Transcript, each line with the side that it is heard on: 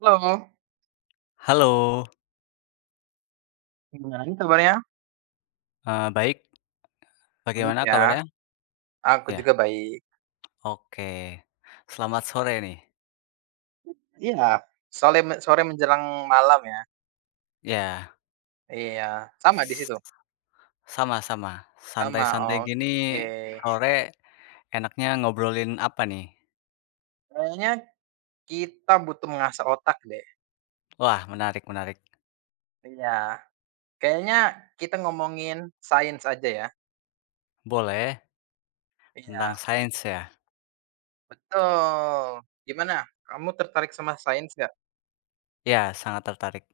right: Halo,
left: Halo,
right: gimana nih kabarnya?
left: baik,
right: Baik
left: bagaimana
right: ya,
left: kabarnya?
right: aku
left: Ya,
right: juga baik.
left: oke. Selamat sore nih.
right: Iya, sore sore menjelang malam ya?
left: Ya,
right: Iya, sama di
left: s
right: situ?
left: sama-sama.
right: Sama,
left: Santai-santai gini
right: oke.
left: sore enaknya ngobrolin apa nih?
right: Kayaknya kita butuh mengasah otak deh.
left: Wah, menarik menarik.
right: Iya, kayaknya kita ngomongin sains aja ya?
left: Boleh, tentang
right: Iya,
left: sains ya?
right: betul. Gimana, kamu tertarik sama sains nggak?
left: Ya, sangat tertarik.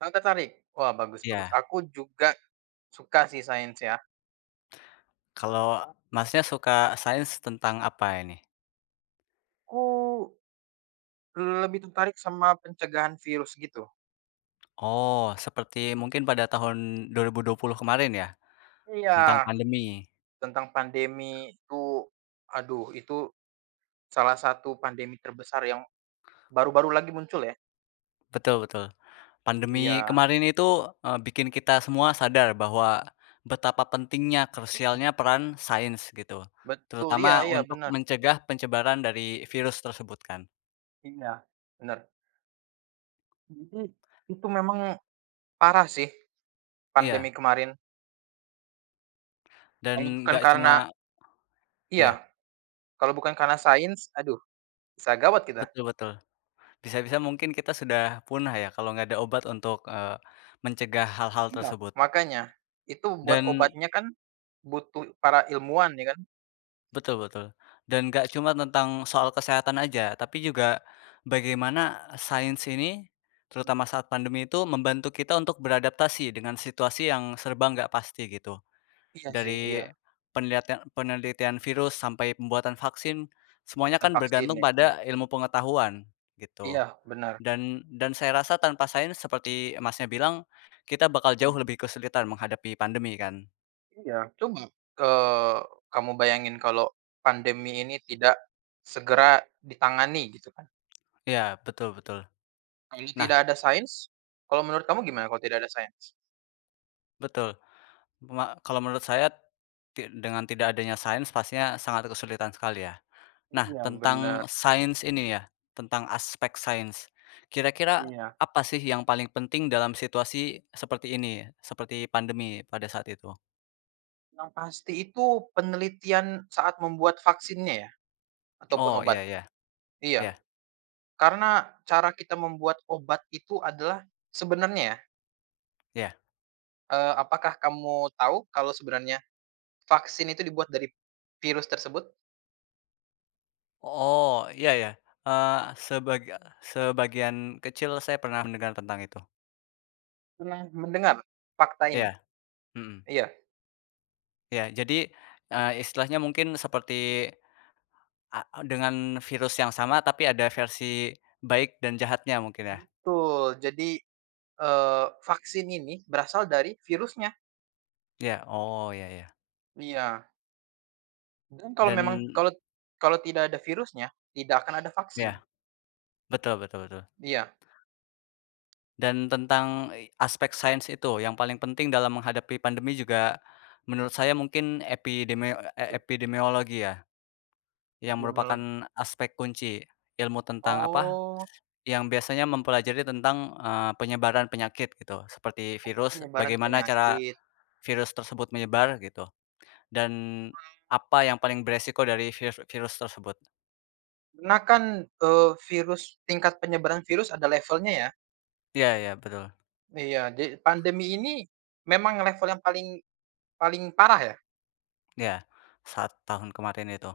right: Kamu tertarik? Wah, bagus bagus.
left: Ya,
right: Aku juga suka sih sains ya.
left: kalau Masnya suka sains tentang apa ini?
right: Aku lebih tertarik sama pencegahan virus gitu.
left: Oh, seperti mungkin pada tahun dua 2020 kemarin ya? Tentang
right: Iya.
left: pandemi.
right: Tentang pandemi itu, aduh itu salah satu pandemi terbesar yang baru-baru lagi muncul ya?
left: Betul betul. Pandemi
right: Iya.
left: kemarin itu, bikin kita semua sadar bahwa betapa pentingnya
right: Mhm.
left: krusialnya peran sains gitu,
right: Betul,
left: terutama
right: iya iya
left: untuk
right: benar,
left: mencegah pencebaran dari virus tersebut kan.
right: iya benar. Jadi itu memang parah sih pandemi
left: Iya,
right: kemarin, kalau
left: dan
right: bukan
left: nggak
right: karena,
left: cuma
right: iya,
left: iya,
right: kalau bukan karena sains, aduh bisa gawat kita.
left: betul betul. Bisa-bisa mungkin kita sudah punah ya kalau nggak ada obat untuk, mencegah hal-hal
right: Iya.
left: tersebut.
right: Makanya, itu buat
left: Dan
right: obatnya kan butuh para ilmuwan ya kan?
left: Betul betul. Dan nggak cuma tentang soal kesehatan aja, tapi juga bagaimana sains ini,
right: Mhm.
left: terutama saat pandemi itu membantu kita untuk beradaptasi dengan situasi yang serba nggak pasti gitu.
right: Iya sih, iya,
left: Dari penelitian penelitian virus sampai pembuatan vaksin, semuanya
right: bukan
left: kan
right: vaksin
left: bergantung
right: ya, iya,
left: pada ilmu pengetahuan gitu.
right: iya, benar.
left: Dan saya rasa tanpa sains seperti Masnya bilang, kita bakal jauh lebih kesulitan menghadapi pandemi kan?
right: Iya, coba, eee, kamu bayangin kalau pandemi ini tidak segera ditangani gitu kan.
left: Iya, betul betul.
right: Kalau
left: Nah,
right: tidak ada sains, kalau menurut kamu gimana kalau tidak ada sains?
left: betul. Kalau menurut saya dengan tidak adanya sains pastinya sangat kesulitan sekali ya. Nah,
right: Iya,
left: tentang
right: benar.
left: sains ini ya, tentang aspek sains. Kira-kira
right: Iya,
left: apa sih yang paling penting dalam situasi seperti ini, seperti pandemi pada saat itu?
right: yang pasti itu penelitian saat membuat vaksinnya ya, ataupun
left: Oh, iya
right: obat?
left: iya,
right: Iya,
left: iya
right: karena cara kita membuat obat itu adalah sebenarnya ya,
left: iya.
right: apakah kamu tahu kalau sebenarnya vaksin itu dibuat dari virus tersebut?
left: Oh, iya ya, eee, sebaga sebagian kecil saya pernah mendengar tentang itu.
right: Pernah mendengar fakta ini?
left: Iya, mhm,
right: Iya,
left: iya. Jadi, istilahnya mungkin seperti dengan virus yang sama tapi ada versi baik dan jahatnya mungkin ya?
right: betul. Jadi, vaksin ini berasal dari virusnya.
left: Iya, oh ya ya.
right: Iya, dan kalau
left: Dan
right: memang kalau kalau tidak ada virusnya, tidak akan ada vaksin.
left: ya, betul betul betul.
right: Iya,
left: Dan tentang, aspek sains itu yang paling penting dalam menghadapi pandemi juga menurut saya mungkin
right: betul.
left: epidemiologi ya, yang
right: Epidemiolog
left: merupakan aspek kunci ilmu tentang apa,
right: oh,
left: yang biasanya mempelajari tentang, penyebaran penyakit gitu, seperti
right: oh,
left: virus,
right: penyebaran
left: bagaimana cara
right: penyakit.
left: virus tersebut menyebar gitu. Dan apa yang paling beresiko dari virus virus tersebut.
right: Karena kan, virus tingkat penyebaran virus ada levelnya ya?
left: Iya iya, betul.
right: Iya, jadi pandemi ini memang level yang paling paling parah ya?
left: Iya, saat tahun kemarin itu.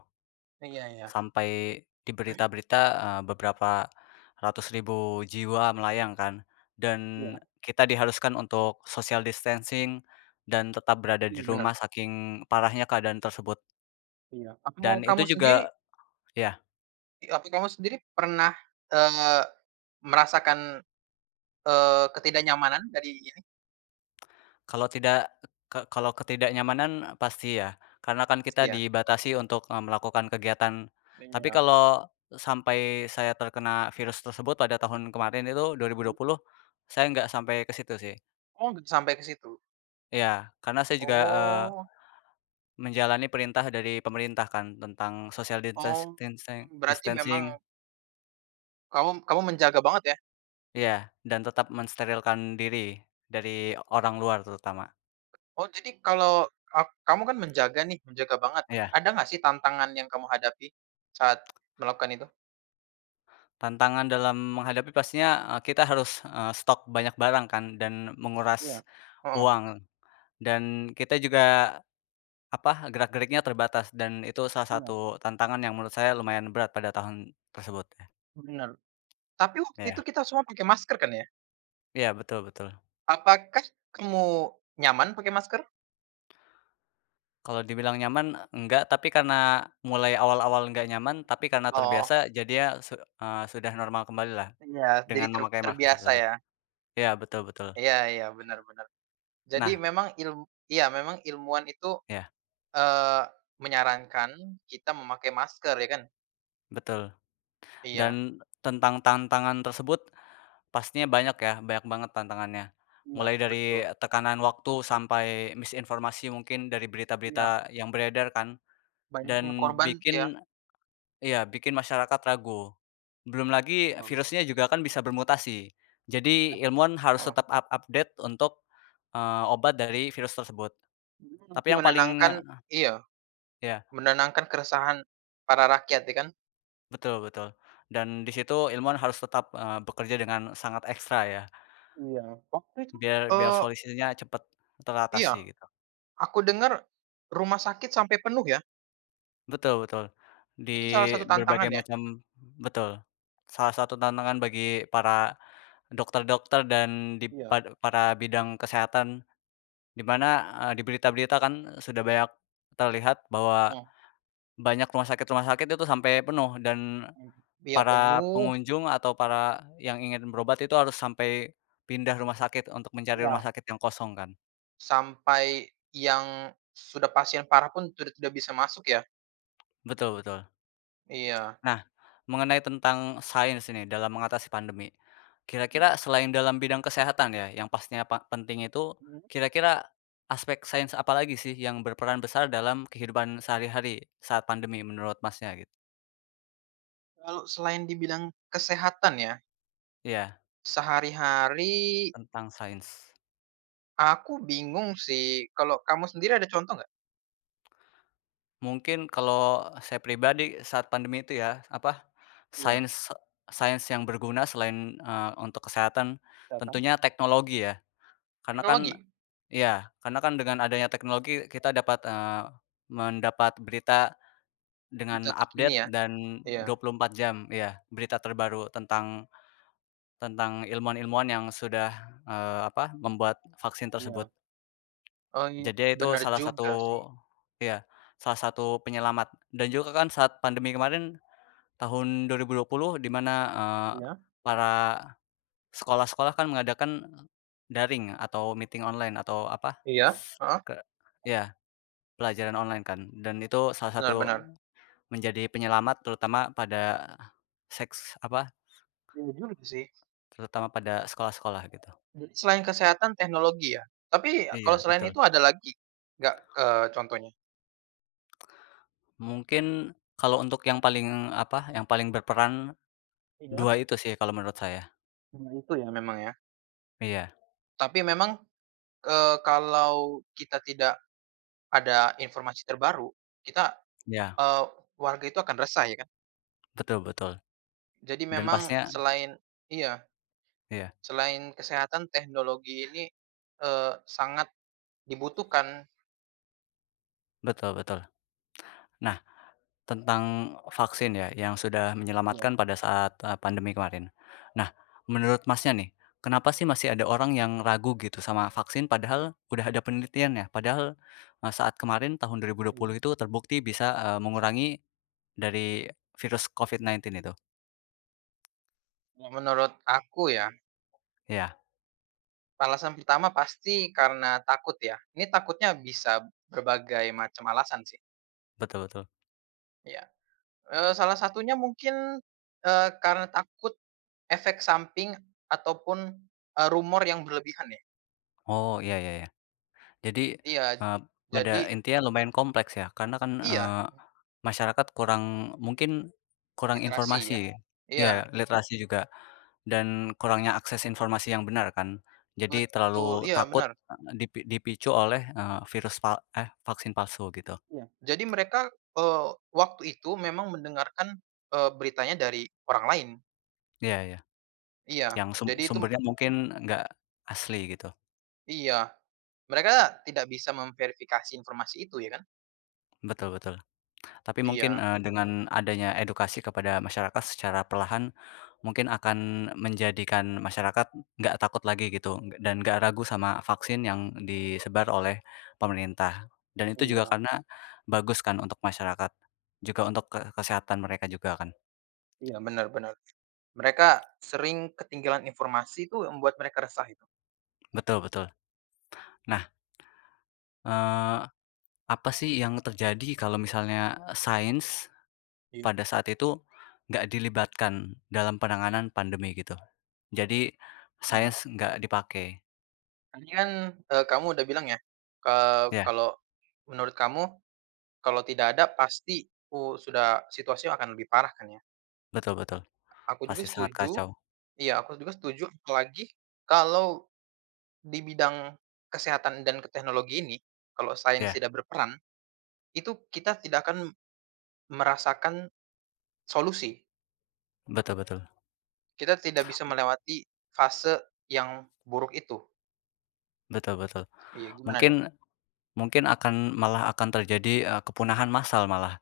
right: Iya iya
left: Sampai di berita-berita, beberapa ratus ribu jiwa melayang kan, dan
right: iya,
left: kita diharuskan untuk social distancing dan tetap berada di
right: iya benar,
left: rumah saking parahnya keadaan tersebut.
right: iya.
left: Dan itu
right: Kamu
left: juga
right: sendiri
left: ya.
right: apa kamu sendiri pernah, eee, merasakan, ketidaknyamanan dari.
left: Kalau tidak ke kalau ketidaknyamanan pasti ya, karena kan kita
right: Iya.
left: dibatasi untuk, melakukan kegiatan. Tapi
right: Iya.
left: kalau sampai saya terkena virus tersebut pada tahun kemarin itu 2020, saya nggak sampai ke situ sih.
right: Oh, nggak sampai ke situ?
left: Ya, karena saya juga,
right: Oh.
left: menjalani perintah dari pemerintah kan tentang social distance
right: Oh,
left: distancing
right: berarti
left: distancing
right: memang kamu kamu menjaga banget ya?
left: ya, dan tetap mensterilkan diri dari orang luar terutama.
right: Oh, jadi kalau kamu kan menjaga nih, menjaga banget.
left: Ya.
right: Ada nggak sih tantangan yang kamu hadapi saat melakukan itu?
left: Tantangan dalam menghadapi pastinya, kita harus, stok banyak barang kan dan
right: Iya.
left: menguras
right: Heeh.
left: uang dan kita juga, apa, gerak-geriknya terbatas dan itu salah
right: Iya.
left: satu tantangan yang menurut saya lumayan berat pada tahun tersebut ya.
right: Bener. Tapi waktu itu
left: Iya.
right: kita semua pakai masker kan ya?
left: Iya, betul betul.
right: Apakah kamu nyaman pakai masker?
left: Kalau dibilang nyaman, enggak, tapi karena mulai awal-awal enggak nyaman, tapi karena terbiasa
right: Oh,
left: jadinya sudah normal kembali lah
right: iya, jadi
left: dengan
right: ter
left: memakai masker
right: terbiasa
left: tersebut.
right: ya?
left: Iya, betul betul.
right: Iya iya, benar-benar. Jadi
left: Nah,
right: memang iya, memang ilmuwan itu,
left: ya,
right: Eee, menyarankan kita memakai masker ya kan?
left: betul.
right: Iya,
left: Dan tentang tantangan tersebut pastinya banyak ya, banyak banget tantangannya.
right: iya.
left: Mulai
right: Betul.
left: dari tekanan waktu sampai misinformasi mungkin dari
right: Iya.
left: berita-berita yang beredar kan,
right: Banyaknya
left: dan
right: korban iya.
left: bikin masyarakat ragu. Belum lagi
right: Betul betul.
left: virusnya juga kan bisa bermutasi.
right: Iya.
left: Jadi ilmuwan harus
right: Heeh.
left: tetap update untuk, obat dari virus tersebut. Tapi
right: Mhm.
left: yang paling
right: Menenangkan, iya,
left: Ya,
right: menenangkan keresahan para rakyat ya kan?
left: betul betul. Dan di situ ilmuwan harus tetap, bekerja dengan sangat ekstra ya,
right: Iya. Waktu itu,
left: biar biar
right: eee,
left: solusinya cepat
right: iya,
left: teratasi gitu.
right: aku dengar rumah sakit sampai penuh ya,
left: Betul betul, di
right: itu salah satu tantangan
left: berbagai
right: ya?
left: macam betul. Salah satu tantangan bagi para dokter-dokter dan di
right: Iya.
left: para bidang kesehatan, di mana, di berita-berita kan sudah banyak terlihat bahwa
right: Mhm.
left: banyak rumah sakit-rumah sakit itu sampai penuh dan
right: Mhm. Iya
left: para
right: penuh,
left: pengunjung atau para yang ingin berobat itu harus sampai pindah rumah sakit untuk mencari rumah
right: iya,
left: sakit yang kosong kan.
right: sampai yang sudah pasien parah pun sudah tidak bisa masuk ya?
left: Betul betul.
right: Iya.
left: Nah, mengenai tentang sains ini dalam mengatasi pandemi.
right: Mhm.
left: Kira-kira selain dalam bidang kesehatan ya, yang pastinya penting itu,
right: Mhm.
left: kira-kira aspek sains apa lagi sih yang berperan besar dalam kehidupan sehari-hari saat pandemi menurut Masnya gitu?
right: Kalau selain di bidang kesehatan ya,
left: Iya,
right: sehari-hari
left: tentang sains.
right: aku bingung sih. Kalau kamu sendiri ada contoh nggak?
left: Mungkin kalau saya pribadi saat pandemi itu ya, apa,
right: Iya,
left: sains sains yang berguna selain, untuk kesehatan,
right: kesehatan.
left: tentunya teknologi ya. Karena kan
right: Teknologi,
left: Iya, karena kan dengan adanya teknologi kita dapat, mendapat berita
right: di
left: dengan
right: saat terkini
left: update
right: ya?
left: dan
right: Iya.
left: 24 jam, ya berita terbaru tentang tentang ilmuwan-ilmuwan yang sudah, apa, membuat vaksin tersebut.
right: Iya. Oh iya,
left: Jadi itu
right: bener juga sih.
left: ya salah satu penyelamat dan juga kan saat pandemi kemarin tahun dua 2020 di mana,
right: Iya.
left: para sekolah-sekolah kan mengadakan daring atau meeting online atau apa,
right: Iya, heeh,
left: ke iya. Pelajaran online kan dan itu salah
right: benar
left: satu
right: benar.
left: menjadi penyelamat terutama pada seks apa,
right: Iya juga. Gitu sih.
left: terutama pada sekolah-sekolah gitu.
right: Jadi selain kesehatan teknologi ya? Tapi
left: Iya
right: kalau selain
left: betul.
right: itu ada lagi nggak, contohnya?
left: Mungkin kalau untuk yang paling apa, yang paling berperan
right: Iya,
left: 2 itu sih kalau menurut saya.
right: cuma itu ya? Memang ya.
left: Iya
right: Tapi memang, kalau kita tidak ada informasi terbaru, kita,
left: iya,
right: Eee, warga itu akan resah ya kan.
left: betul betul
right: Jadi
left: dan
right: memang
left: pastinya
right: selain, iya,
left: iya,
right: selain kesehatan teknologi ini, sangat dibutuhkan.
left: betul betul. Nah, tentang vaksin ya, yang sudah
right: Iya
left: menyelamatkan pada saat, pandemi kemarin. Nah, menurut Masnya nih, kenapa sih masih ada orang yang ragu gitu sama vaksin padahal udah ada penelitiannya? Padahal, saat kemarin tahun dua dua ribu dua
right: iya.
left: puluh itu terbukti bisa, mengurangi dari virus COVID-19 itu.
right: Ya, menurut aku ya,
left: Iya,
right: alasan pertama pasti karena takut ya. Ini takutnya bisa berbagai macam alasan sih,
left: betul betul.
right: ya. Salah satunya mungkin, karena takut efek samping ataupun, rumor yang berlebihan ya.
left: Oh, iya iya iya. Jadi,
right: Iya,
left: eee, pada
right: jadi
left: intinya lumayan kompleks ya, karena kan,
right: iya,
left: masyarakat mungkin kurang
right: literasi
left: informasi
right: ya.
left: ya
right: Iya,
left: literasi juga, dan kurangnya akses informasi yang benar kan. Jadi
right: betul,
left: terlalu
right: iya
left: takut,
right: benar.
left: dipicu oleh, vaksin palsu gitu.
right: Iya. Jadi mereka, waktu itu memang mendengarkan, beritanya dari orang lain.
left: Iya ya,
right: Iya,
left: yang
right: jadi itu
left: sumbernya mungkin nggak asli gitu.
right: iya, mereka tidak bisa memverifikasi informasi itu ya kan?
left: Betul betul. Tapi mungkin,
right: Iya.
left: dengan adanya edukasi kepada masyarakat secara perlahan, mungkin akan menjadikan masyarakat nggak takut lagi gitu, dan nggak ragu sama vaksin yang disebar oleh pemerintah. Dan
right: Iya
left: itu juga
right: iya.
left: karena bagus kan untuk masyarakat, juga untuk kesehatan mereka juga kan.
right: Iya, benar benar. Mereka sering ketinggalan informasi itu yang membuat mereka resah itu.
left: Betul betul. Nah, eee, apa sih yang terjadi kalau misalnya sains
right: Iya.
left: pada saat itu nggak dilibatkan dalam penanganan pandemi gitu? Jadi
right: Iya.
left: sains nggak dipakai.
right: Tadi kan, kamu udah bilang ya,
left: Iya,
right: kalau menurut kamu kalau tidak ada pasti, sudah situasi akan lebih parah kan ya.
left: betul betul.
right: Aku juga
left: Pasti sangat
right: setuju,
left: kacau.
right: iya, aku juga setuju apalagi kalau di bidang kesehatan dan teknologi ini, kalau sains
left: Iya,
right: tidak berperan, itu kita tidak akan merasakan solusi.
left: betul betul.
right: Kita tidak bisa melewati fase yang buruk itu.
left: Betul betul.
right: Iya, gimana nih?
left: Mungkin mungkin malah akan terjadi, kepunahan massal malah.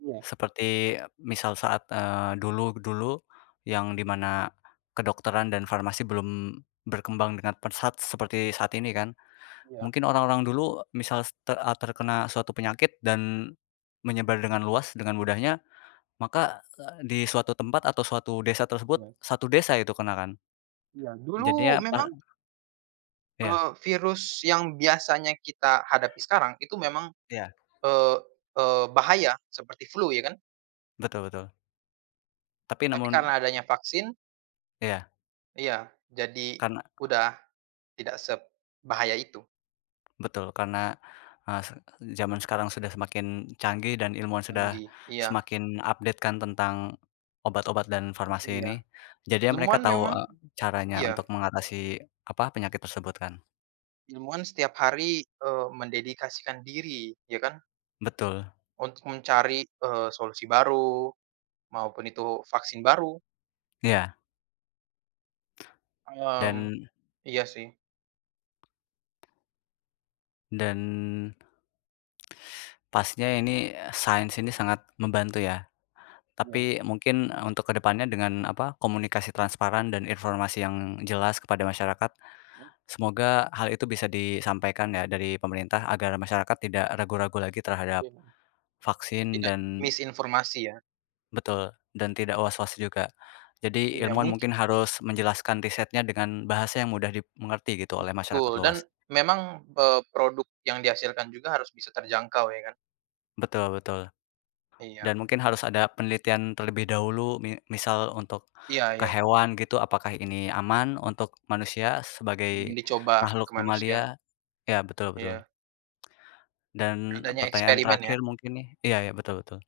right: Iya
left: Seperti misal saat, dulu dulu yang di mana kedokteran dan farmasi belum berkembang dengan pesat seperti saat ini kan.
right: iya
left: Mungkin orang-orang dulu misal terkena suatu penyakit dan menyebar dengan luas dengan mudahnya, maka, di suatu tempat atau suatu desa tersebut,
right: iya
left: satu desa itu kena kan.
right: iya.
left: Jadinya
right: Dulu memang,
left: iya.
right: virus yang biasanya kita hadapi sekarang itu memang,
left: Iya,
right: eee eee, bahaya seperti flu ya kan,
left: betul betul. Tapi
right: tapi
left: namun
right: karena adanya vaksin
left: iya,
right: iya, jadi
left: karena
right: udah tidak sebahaya itu
left: betul, karena, eee, se zaman sekarang sudah semakin canggih dan ilmuwan sudah
right: lagi. Iya
left: semakin update kan tentang obat-obat dan farmasi
right: iya.
left: ini, jadinya mereka
right: Ilmuwan
left: tahu,
right: memang,
left: caranya
right: iya,
left: untuk mengatasi, apa, penyakit tersebut kan.
right: ilmuwan setiap hari, mendedikasikan diri, ya kan,
left: Betul,
right: untuk mencari, solusi baru, maupun itu vaksin baru,
left: iya,
right: mmm,
left: dan
right: iya sih.
left: dan pastinya sains ini sangat membantu ya,
right: Iya,
left: tapi mungkin, untuk ke depannya dengan, apa, komunikasi transparan dan informasi yang jelas kepada masyarakat semoga hal itu bisa disampaikan ya dari pemerintah agar masyarakat tidak ragu-ragu lagi terhadap
right: mungkin.
left: vaksin
right: Tidak
left: dan
right: misinformasi ya,
left: betul, dan tidak was-was juga. Jadi
right: iya
left: ilmuwan
right: mungkin
left: mungkin harus menjelaskan risetnya dengan bahasa yang mudah dimengerti gitu oleh
right: betul
left: masyarakat
right: dan
left: luas.
right: memang, produk yang dihasilkan juga harus bisa terjangkau ya kan?
left: Betul betul.
right: Iya,
left: Dan mungkin harus ada penelitian terlebih dahulu misal untuk
right: iya
left: ke
right: iya,
left: hewan gitu apakah ini aman untuk manusia
right: belum
left: sebagai
right: dicoba ke
left: makhluk
right: manusia,
left: mamalia? Ya betul betul.
right: iya,
left: Dan
right: adanya
left: pertanyaan
right: eksperimen ya.
left: terakhir mungkin nih iya iya, betul betul.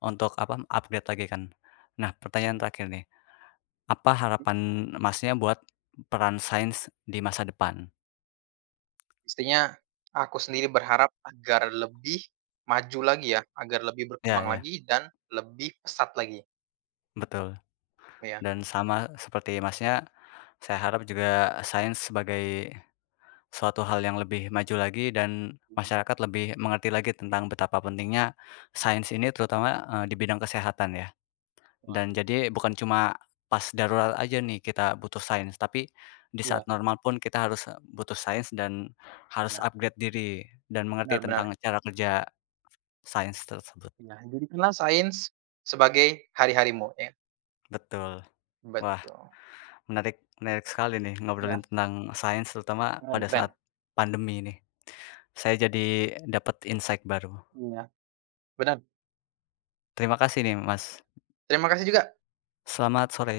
left: Untuk apa, upgrade lagi kan. Nah, pertanyaan
right: Mmm.
left: terakhir nih, apa harapan Masnya buat peran sains di masa depan?
right: Pastinya aku sendiri berharap agar lebih maju lagi ya, agar lebih
left: Iya
right: berkembang
left: iya,
right: lagi dan lebih pesat lagi,
left: betul.
right: gitu ya.
left: Dan sama seperti Masnya, saya harap juga sains sebagai suatu hal yang lebih maju lagi dan
right: Mhm,
left: masyarakat lebih mengerti lagi tentang betapa pentingnya sains ini terutama, di bidang kesehatan ya.
right: wah,
left: Dan jadi bukan cuma pas darurat aja nih kita butuh sains, tapi di
right: iya
left: saat normal pun kita harus, butuh sains dan harus
right: iya.
left: upgrade diri dan
right: Benar
left: mengerti
right: benar,
left: tentang cara kerja sains tersebut.
right: iya. Jadikanlah sains sebagai hari-harimu, ya.
left: Betul. Wah,
right: Betul.
left: menarik menarik sekali nih
right: Iya,
left: ngobrolin tentang sains terutama
right: keren.
left: pada
right: Keren.
left: saat pandemi ini. Saya jadi dapat insight baru.
right: Iya. Benar.
left: Terima kasih nih, Mas.
right: Terima kasih juga.
left: Selamat sore.